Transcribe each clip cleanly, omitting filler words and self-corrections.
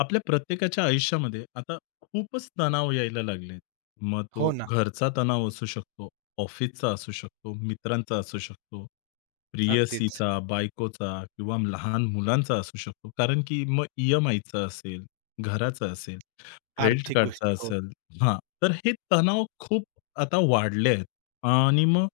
आपल्या प्रत्येकाच्या आयुष्यामध्ये आता खूपच तणाव यायला लागलेत. मग तो हो ना, घरचा तणाव असू शकतो, ऑफिसचा असू शकतो, मित्रांचा असू शकतो, अगदीच. प्रियसीचा, बायकोचा किंवा लहान मुलांचा असू शकतो. कारण की मग ई-एम-आयचा असेल, घराचा असेल. क्रेडिट आर्थिक कार्डचा गोष्टी. हो. असेल. हां. तर हे तणाव खूप आता वाढले आहेत. आणि मग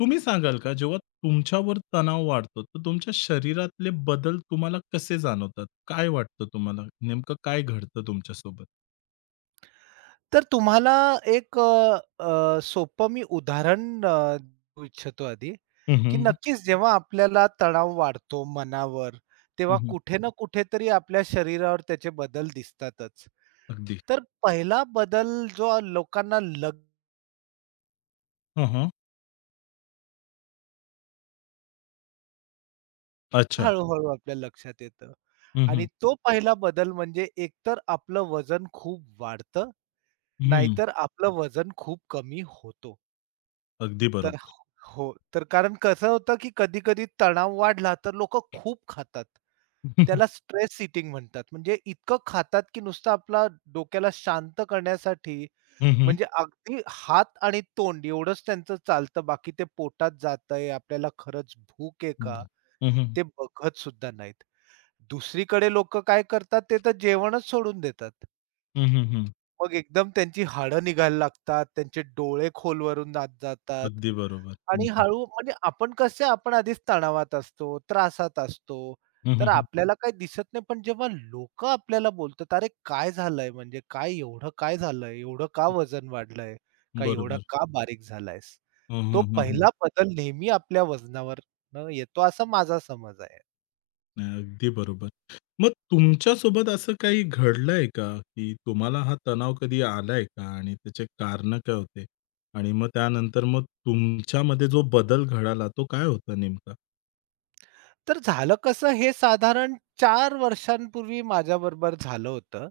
तुम्ही सांगाल का जेव्हा तुमच्यावर तणाव वाढतो, तर तुमच्या शरीरातले बदल तुम्हाला कसे जाणवतात? काय वाटतं तुम्हाला? नेमकं काय घडतं तुमच्यासोबत? तर तुम्हाला एक अ, अ, सोपं मी उदाहरण अ, देऊ इच्छितो आधी, हं, की हं. नक्कीच जेव्हा आपल्याला तणाव वाढतो मनावर, तेव्हा कुठे ना कुठेतरी आपल्या शरीरावर त्याचे बदल दिसतातच. अगदी. तर पहिला बदल जो लोकांना हं, हं. अच्छा. हळू-हळू आपल्या लक्षात येतं हं, आणि हं. तो पहिला बदल म्हणजे एकतर आपलं वजन खूप वाढतं, नाहीतर आपलं वजन खूप कमी होतो. अगदी तर बरोबर. हो. तर कारण कसं होतं, की कधी-कधी तणाव वाढला, तर लोकं खूप खातात. त्याला स्ट्रेस ईटिंग म्हणतात. म्हणजे इतकं खातात, की नुसतं आपला डोक्याला शांत करण्यासाठी हं, हं. म्हणजे अगदी हात आणि तोंड एवढंच त्यांचं चालतं. बाकी ते पोटात जातंय, आपल्याला खरंच भूक आहे हं, का? हं. ते बघत सुद्धा नाहीत. दुसरीकडे लोकं काय करतात, ते तर जेवणच सोडून देतात. हं, मग एकदम त्यांची हाडं निघायला लागतात, त्यांचे डोळे खोलवरून जात जातात अगदी बरोबर. हं, आणि हं. हळू म्हणजे आपण कसे आपण आधीच तणावात असतो, त्रासात असतो, तर हं, आपल्याला काही दिसत नाही. पण जेव्हा लोकं आपल्याला बोलतात, "अरे काय झालंय? म्हणजे काय एवढं काय झालंय? एवढं का वजन वाढलंय? का एवढं बरोबर. का बारीक झालायस?" हं, तो हं. पहिला बदल नेहमी आपल्या वजनावर न येतो असा माझा समज आहे. नाही, अगदी बरोबर. मग तुमच्यासोबत असं काही घडलंय का, की तुम्हाला हा तणाव कधी आलाय का? आणि त्याचे कारणं काय होते? आणि मग त्यानंतर मग तुमच्यामध्ये जो बदल घडाला तो काय होता नेमका? तर झालं कसं हे साधारण 4 वर्षांपूर्वी माझ्याबरोबर झालं होतं.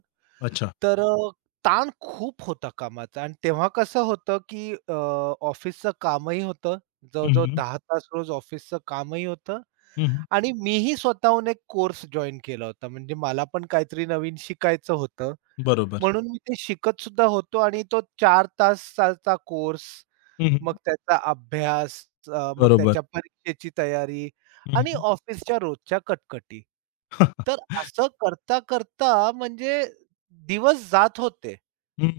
अच्छा. तर अ, ताण खूप होता कामाचा आणि तेव्हा कसं होतं, की ऑफिसचं कामही होतं. हं, जवळ-जवळ हं. 10 तास रोज ऑफिसचं कामही होतं आणि मीही स्वतःहून एक कोर्स जॉइन केला होता. म्हणजे मला पण काहीतरी नवीन शिकायचं होतं. बरोबर. म्हणून मी ते शिकत सुद्धा होतो आणि तो 4 तासाचा कोर्स, हं, मग त्याचा अभ्यास, मग बरोबर. त्याच्या परीक्षेची तयारी हं, आणि हं. ऑफिसच्या रोजच्या कटकटी. तर असं करता करता म्हणजे दिवस जात होते.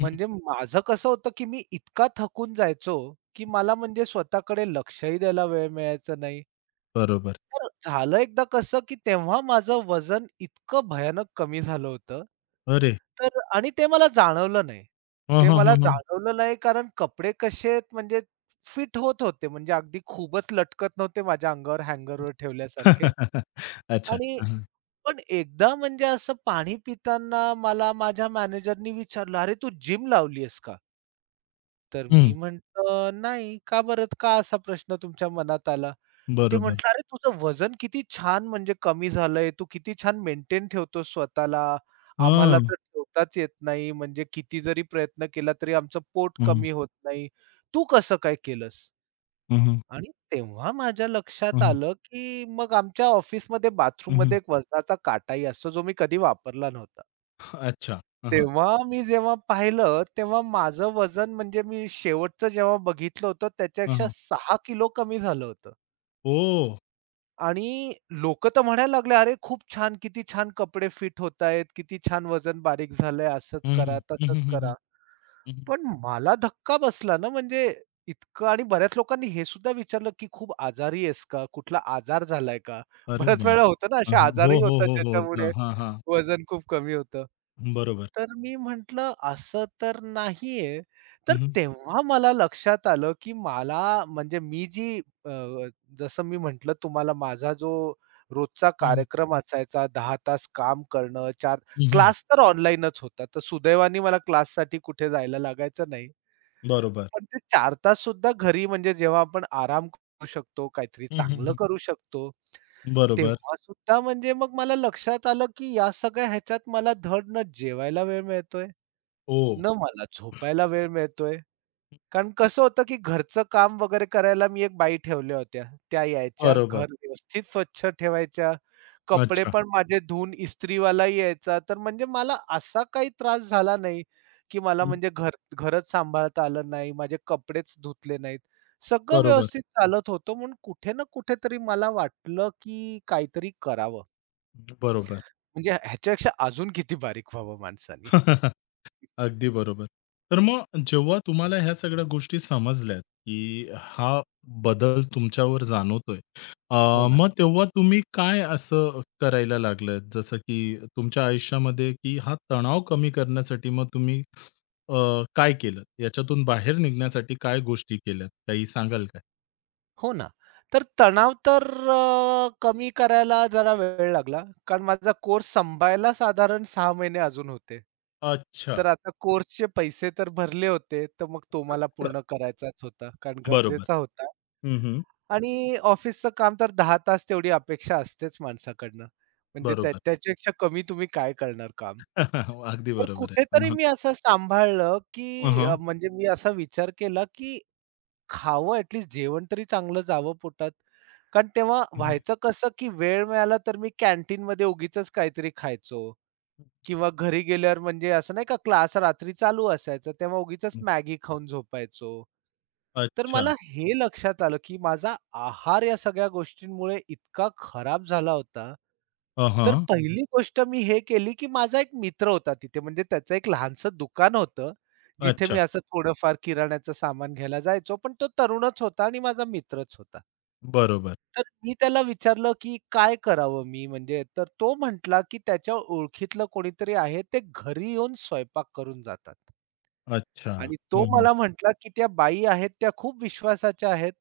म्हणजे माझं कसं होतं, की मी इतका थकून जायचो, की मला म्हणजे स्वतःकडे लक्षही द्यायला वेळ मिळायचा नाही. बरोबर. तर झालं एकदा कसं, की तेव्हा माझं वजन इतकं भयानक कमी झालं होतं अरे! तर आणि ते मला जाणवलं नाही. हं, ते हं, मला हं, हं. जाणवलं नाही कारण कपडे कसे आहेत म्हणजे फिट होत होते. म्हणजे अगदी खूपच लटकत नव्हते माझ्या अंगावर हँगरवर ठेवल्यासारखे. अच्छा. आणि हं, हं. पण एकदा म्हणजे असं पाणी पिताना मला माझ्या मॅनेजरनी विचारलं, "अरे तू जिम लावली आहेस का?" तर मी हं. म्हटलं, "नाही." "का बरं? का असा प्रश्न तुमच्या मनात आला?" ते बरोबर. म्हटलं, "अरे तुझं वजन किती छान म्हणजे कमी झालंय. तू किती छान मेंटेन ठेवतोस स्वतःला. आम्हाला हां. तर ठेवताच येत नाही. म्हणजे किती जरी प्रयत्न केला तरी आमचं पोट हं, हं. कमी होत नाही. तू कसं काय केलंस?" हं, हं. आणि तेव्हा माझ्या लक्षात आलं, की मग आमच्या ऑफिसमध्ये बाथरूममध्ये एक वजनाचा काटाही असतो, जो मी कधी वापरला नव्हता. अच्छा. हं, हं. तेव्हा मी जेव्हा पाहिलं, तेव्हा माझं वजन म्हणजे मी शेवटचं जेव्हा बघितलं होतं हं, त्याच्यापेक्षा हं. 6 किलो कमी झालं होतं. ओह! आणि लोकं तर म्हणायला लागले, "अरे, खूप छान! किती छान कपडे फिट होतायत, किती छान वजन बारीक झालंय, असंच हं, करा, हं. हं, हं, तसंच हं, हं. करा." हं, हं. पण मला धक्का बसला ना, म्हणजे इतकं आणि बऱ्याच लोकांनी हे सुद्धा विचारलं, की "खूप आजारी आहेस का? कुठला आजार झालाय का?" अरे बऱ्याच बाप! वेळा होतं ना, हां, असे हां. हो, आजारही हो, होतात हो, हो. अ, ज्याच्यामुळे हां, हां. वजन खूप कमी होतं. बरोबर. तर मी म्हटलं, "असं तर नाहीये." हं, तर हं. तेव्हा मला लक्षात आलं, की मला म्हणजे मी जी अ, जसं मी म्हटलं तुम्हाला माझा जो रोजचा हं, हं. कार्यक्रम असायचा 10 तास काम करणं, 4 हं, हं. क्लास तर ऑनलाईनच होता. तर सुदैवाने मला क्लाससाठी कुठे जायला लागायचं नाही. बरोबर. पण ते 4 तास सुद्धा घरी म्हणजे जेव्हा आपण आराम करू शकतो, काहीतरी हं, हं, चांगलं हं. करू शकतो, बरोबर. तेव्हा सुद्धा म्हणजे मग मला लक्षात आलं, की या सगळ्या ह्याच्यात मला धड न जेवायला वेळ मिळतोय ओ, न मला झोपायला वेळ मिळतोय. कारण कसं होतं, की घरचं काम वगैरे करायला मी एक बाई ठेवल्या होत्या. त्या यायच्या, बरोबर. घर व्यवस्थित स्वच्छ ठेवायच्या, कपडे अच्छा. पण माझे धुवून इस्त्रीवालाही यायचा. तर म्हणजे मला असा काही त्रास झाला नाही, की मला हं. म्हणजे घरच सांभाळता आलं नाही, माझे कपडेच धुतले नाहीत. सगळं बरोबर. व्यवस्थित चालत होतं म्हणून कुठे ना कुठेतरी मला वाटलं, की काहीतरी करावं. बरोबर. म्हणजे ह्याच्यापेक्षा अजून किती बारीक व्हावं माणसानी. अगदी बरोबर. तर मग जेव्हा तुम्हाला ह्या सगळ्या गोष्टी समजल्यात, की हा बदल तुमच्यावर जाणवतोय. अ, हो ना. मग तेव्हा तुम्ही काय असं करायला लागलात? जसं की तुमच्या आयुष्यामध्ये, की हा तणाव कमी करण्यासाठी मग तुम्ही अ, काय केलं? याच्यातून बाहेर निघण्यासाठी काय गोष्टी केल्यात? काही सांगाल काय? हो ना. तर तणाव तर कमी करायला जरा वेळ लागला. कारण माझा कोर्स संपायला साधारण 6 महिने अजून होते. अच्छा. तर आता कोर्सचे पैसे तर भरले होते, तर मग तो मला पूर्ण करायचाच होता, कारण बरोबर. गरजेचा होता. हं, हं. आणि ऑफिसचं काम तर 10 तास तेवढी अपेक्षा असतेच माणसाकडनं. म्हणजे बरोबर. त्याच्यापेक्षा कमी तुम्ही काय करणार काम. अगदी तर बरोबर आहे. कुठेतरी हं, मी असं सांभाळलं, की हं. अ, म्हणजे मी असा विचार केला, की खावं ॲटलीस्ट जेवण तरी चांगलं जावं पोटात. कारण तेव्हा व्हायचं कसं, की वेळ मिळाला तर मी कॅन्टीनमध्ये उगीचच काहीतरी खायचो किंवा घरी गेल्यावर म्हणजे असं नाही का क्लास रात्री चालू असायचा, तेव्हा उगीचच मॅगी खाऊन झोपायचो. तर अच्छा. मला हे लक्षात आलं, की माझा आहार या सगळ्या गोष्टींमुळे इतका खराब झाला होता, तर हं, पहिली गोष्ट मी हे केली, की माझा एक मित्र होता तिथे म्हणजे त्याचं एक लहानसं दुकान होतं, जिथे मी अच्छा. असं थोडंफार किराण्याचं सामान घ्यायला जायचो. पण तो तरुणच होता आणि माझा मित्रच होता. बरोबर. तर मी त्याला विचारलं, की "काय करावं मी?" म्हणजे तर तो म्हटला, की त्याच्या ओळखीतलं कोणीतरी आहे, ते घरी येऊन स्वयंपाक करून जातात. अच्छा. आणि हं, तो हं. मला म्हटला, की "त्या बाई आहेत त्या खूप विश्वासाच्या आहेत.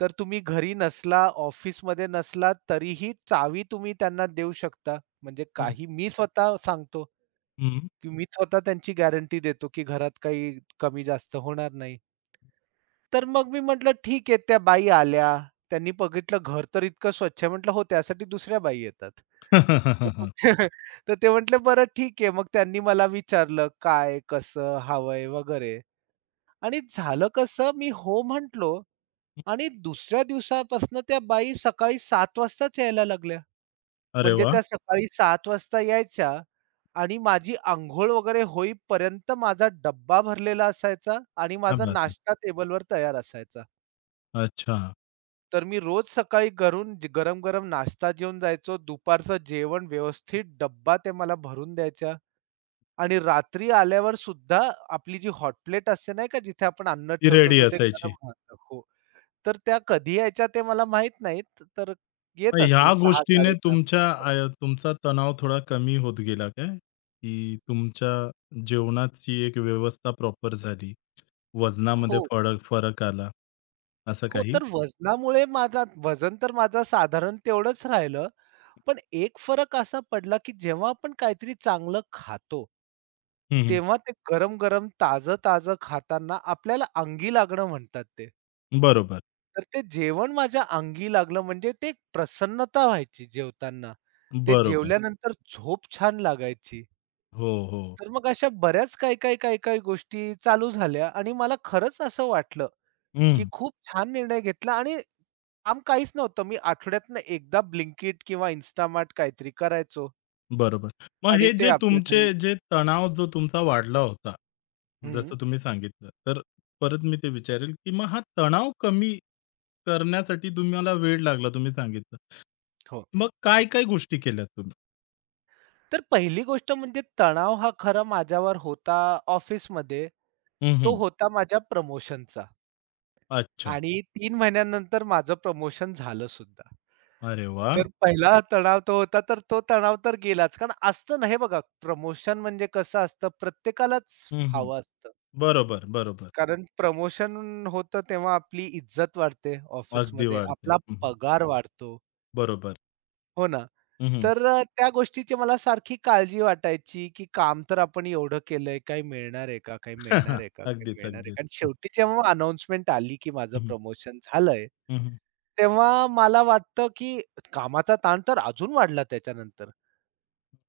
तर तुम्ही घरी नसला, ऑफिसमध्ये नसला, तरीही चावी तुम्ही त्यांना देऊ शकता. म्हणजे काही मी स्वतः सांगतो, हं, हं. की मी स्वतः त्यांची गॅरंटी देतो, की घरात काही कमी-जास्त होणार नाही." तर मग मी म्हटलं, "ठीक आहे." त्या बाई आल्या. त्यांनी बघितलं घर तर इतकं स्वच्छ आहे. म्हटलं, "हो, त्यासाठी दुसऱ्या बाई येतात." तर ते म्हटले, "बरं ठीक आहे." मग त्यांनी मला विचारलं, "काय, कसं हवंय?" वगैरे. आणि झालं कसं मी हो म्हटलो आणि दुसऱ्या दिवसापासून त्या बाई सकाळी 7 वाजताच यायला लागल्या. अरे म्हणजे वाह! त्या सकाळी 7 वाजता यायच्या आणि माझी अंघोळ वगैरे होईपर्यंत माझा डब्बा भरलेला असायचा आणि क्या माझा बात है! नाश्ता टेबलवर तयार असायचा. अच्छा, तर मी रोज सकाळी घरून गरम-गरम नाश्ता जेवून जायचो. दुपारचं जेवण व्यवस्थित डब्बा ते मला भरून द्यायच्या आणि रात्री आल्यावर सुद्धा आपली जी हॉट प्लेट असते नाही का जिथे आपण अन्न ती ठेवतो रेडी तर ते गरम असायची. राहतं. हो. तर त्या कधी यायच्या ते मला माहीत नाहीत. तर मग येत असतील ह्या गोष्टीने 6:00-6:30 पर्यंत. तुमच्या तुमचा तणाव थोडा कमी होत गेला काय? की तुमच्या जेवणाची एक व्यवस्था प्रॉपर झाली, हो, वजनामध्ये फडक फरक आला, असं हो. काही? तर वजनामुळे माझा वजन तर माझं साधारण तेवढंच राहिलं. पण एक फरक असा पडला, की जेव्हा आपण काहीतरी चांगलं खातो, हं, हं. तेव्हा ते गरम-गरम, ताजं-ताजं खाताना आपल्याला अंगी लागणं म्हणतात ते. बरोबर, तर ते जेवण माझ्या अंगी लागलं म्हणजे ते एक प्रसन्नता व्हायची जेवताना. ते बरोबर. जेवल्यानंतर झोप छान लागायची. हो, हो. तर मग अशा बऱ्याच काही गोष्टी चालू झाल्या आणि मला खरंच असं वाटलं, की खूप छान निर्णय घेतला आणि काम काहीच नव्हतं. मी आठवड्यातनं एकदा Blinkit किंवा Instamart काहीतरी करायचो बरोबर. मग आणि हे ते जे आपल्या तुमचे घरी जे तणाव जो तुमचा वाढला होता, हं, जसं तुम्ही सांगितलं, तर परत मी ते विचारेल, की मग हा तणाव कमी करण्यासाठी तुम्हाला वेळ लागला तुम्ही सांगितलं. हो. मग काय-काय गोष्टी केल्यात तुम्ही? तर पहिली गोष्ट म्हणजे तणाव हा खरा माझ्यावर होता ऑफिसमध्ये, हं, तो हं. होता माझ्या प्रमोशनचा अच्छा. आणि 3 महिन्यानंतर माझं प्रमोशन झालं सुद्धा. अरे वाह! तर पहिला तणाव तो होता, तर तो तणाव तर गेलाच. कारण असतं ना, हे बघा प्रमोशन म्हणजे कसं असतं, प्रत्येकालाच हं, हं. हवं असतं. बरोबर, बरोबर. कारण प्रमोशन होतं तेव्हा आपली इज्जत वाढते अगदी ऑफिसमध्ये, वाढते. आपला हं, पगार वाढतो. बरोबर. हो ना. हं, त्या गोष्टीची मला सारखी काळजी वाटायची, की काम तर आपण एवढं केलंय, काही अगदीच, मिळणार आहे अगदीच. का? आणि शेवटी जेव्हा अनाउन्समेंट आली, की माझं हं, हं. प्रमोशन झालंय, तेव्हा मला वाटतं, की कामाचा ताण तर अजून वाढला त्याच्यानंतर.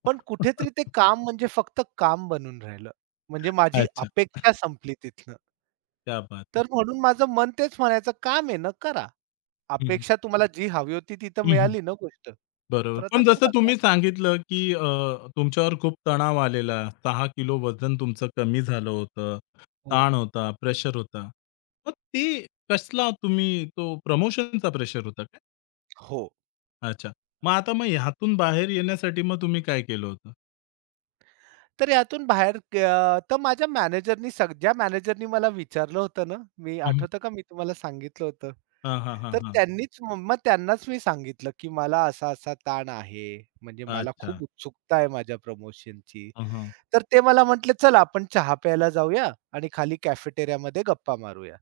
पण कुठेतरी ते काम म्हणजे फक्त काम बनून राहिलं. म्हणजे माझी अच्छा. अपेक्षा संपली तिथनं. क्या बात है! तर म्हणून माझं मन तेच म्हणायचं, "काम आहे ना, करा." हं, हं. अपेक्षा तुम्हाला जी हवी होती तिथं मिळाली ना गोष्ट, बरोबर. तर आता पण जसं करा काम. तुम्ही सांगितलं, की तुमच्यावर खूप तणाव आलेला, 6 किलो वजन तुमचं कमी झालं होतं, हो. ताण होता, प्रेशर होता. मग ते कसला तुम्ही तो प्रमोशनचा प्रेशर होता काय? हो. अच्छा. मग आता मग ह्यातून बाहेर येण्यासाठी मग तुम्ही काय केलं होतं? तर यातून बाहेर क अ, तर माझ्या मॅनेजरनी सग ज्या मॅनेजरनी मला विचारलं होतं ना, मी हं, हं. आठवतं का मी तुम्हाला सांगितलं होतं. हां, हां, तर हां, त्यांनीच मग मग त्यांनाच मी सांगितलं, की मला असा-असा ताण आहे. म्हणजे मला अच्छा. खूप उत्सुकता आहे माझ्या प्रमोशनची. हं, हं. तर ते मला म्हटले, "चल आपण चहा प्यायला जाऊया आणि खाली कॅफेटेरियामध्ये गप्पा मारूया."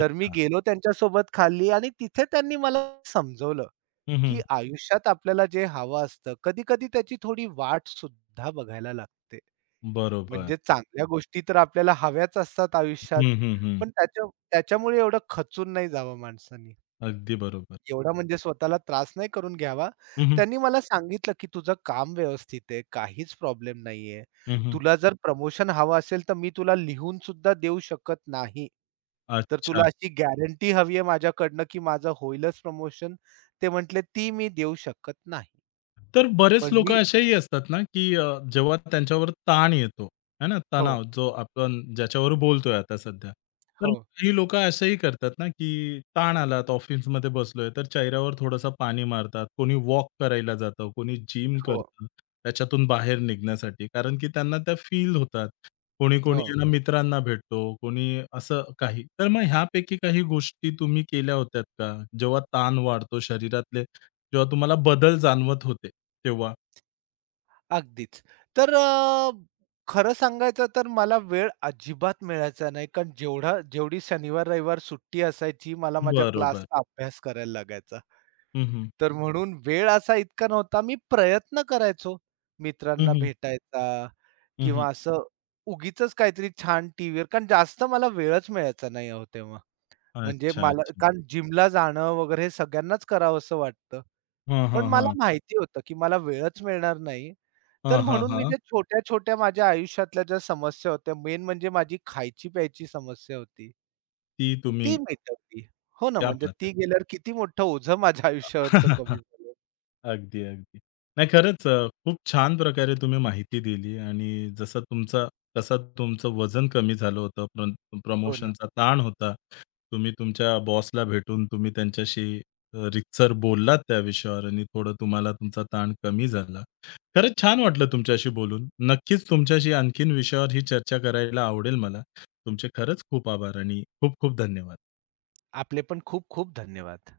तर मी गेलो त्यांच्यासोबत खाली आणि तिथे त्यांनी मला समजवलं. हं, की हं. आयुष्यात आपल्याला जे हवं असतं, कधी-कधी त्याची थोडी वाट सुद्धा बघायला लागते. बरोबर. म्हणजे चांगल्या गोष्टी तर आपल्याला हव्याच असतात आयुष्यात, हं, हं, हं. पण त्याच्यामुळे एवढं खचून नाही जावं माणसानी. अगदी बरोबर. एवढा म्हणजे स्वतःला त्रास नाही करून घ्यावा. हं, हं. त्यांनी मला सांगितलं, की "तुझं काम व्यवस्थित आहे, काहीच प्रॉब्लेम नाहीये. हं, तुला जर प्रमोशन हवं असेल, तर मी तुला लिहून सुद्धा देऊ शकत नाही. तर अच्छा. तुला अशी गॅरंटी हवी आहे माझ्याकडनं, की माझं होईलच प्रमोशन." ते म्हटले, "ती मी देऊ शकत नाही." तर बरेच पण मी लोकं असेही असतात ना, की जेव्हा त्यांच्यावर ताण येतो, आहे ना, हो, तणाव जो आपण ज्याच्यावर बोलतोय आता सध्या. तर हो, काही लोकं असंही करतात ना, की ताण आलात, ऑफिसमध्ये बसलोय, तर चेहऱ्यावर थोडंसं पाणी मारतात. कोणी वॉक करायला जातं, कोणी जिम हो. करतं, त्याच्यातून बाहेर निघण्यासाठी. कारण की त्यांना त्या फील होतात. कोणी-कोणी हो. आहे मित्रांना भेटतो, कोणी असं काही. तर मग ह्यापैकी काही गोष्टी तुम्ही केल्या होत्यात का? जेव्हा ताण वाढतो, शरीरातले जेव्हा तुम्हाला बदल जाणवत होते तेव्हा. अगदीच. तर अ, खरं सांगायचं तर मला वेळ अजिबात मिळायचा नाही. कारण जेवढी शनिवार-रविवार सुट्टी असायची मला माझ्या बरोबर. क्लासचा अभ्यास करायला लागायचा. हं, हं. तर म्हणून वेळ असा इतका नव्हता. मी प्रयत्न करायचो हं, मित्रांना हं. भेटायचा हं, हं. किंवा असं उगीचच काहीतरी छान टीव्हीवर कारण जास्त मला वेळच मिळायचा नाही अहो तेव्हा. म्हणजे अच्छा, मला अच्छा. कारण जिमला जाणं वगैरे हे सगळ्यांनाच करावसं वाटतं. हां, पण हां, हां. मला माहिती होतं, की मला वेळच मिळणार नाही. तर हां, हां, म्हणून मी हां. त्या छोट्या-छोट्या माझ्या आयुष्यातल्या ज्या समस्या होत्या, मेन म्हणजे माझी खायची-प्यायची समस्या होती. ती तुम्ही ती मिटवली. हो ना, क्या म्हणजे बात है! ती गेल्यावर किती मोठं ओझं माझ्या आयुष्यावरचं कमी झालं. अगदी, अगदी. नाही खरंच खूप छान प्रकारे तुम्ही माहिती दिली आणि जसं तुमचा कसं तुमचं वजन कमी झालं होतं, हो ना. प्रमोशनचा ताण होता. तुम्ही तुमच्या बॉसला भेटून तुम्ही त्यांच्याशी रीतसर बोललात त्या विषयावर आणि थोडं तुम्हाला तुमचा ताण कमी झाला. खरंच छान वाटलं तुमच्याशी बोलून. नक्कीच तुमच्याशी आणखीन विषयावर ही चर्चा करायला आवडेल मला. तुमचे खरंच खूप आभार आणि खूप खूप धन्यवाद. आपले पण खूप खूप धन्यवाद.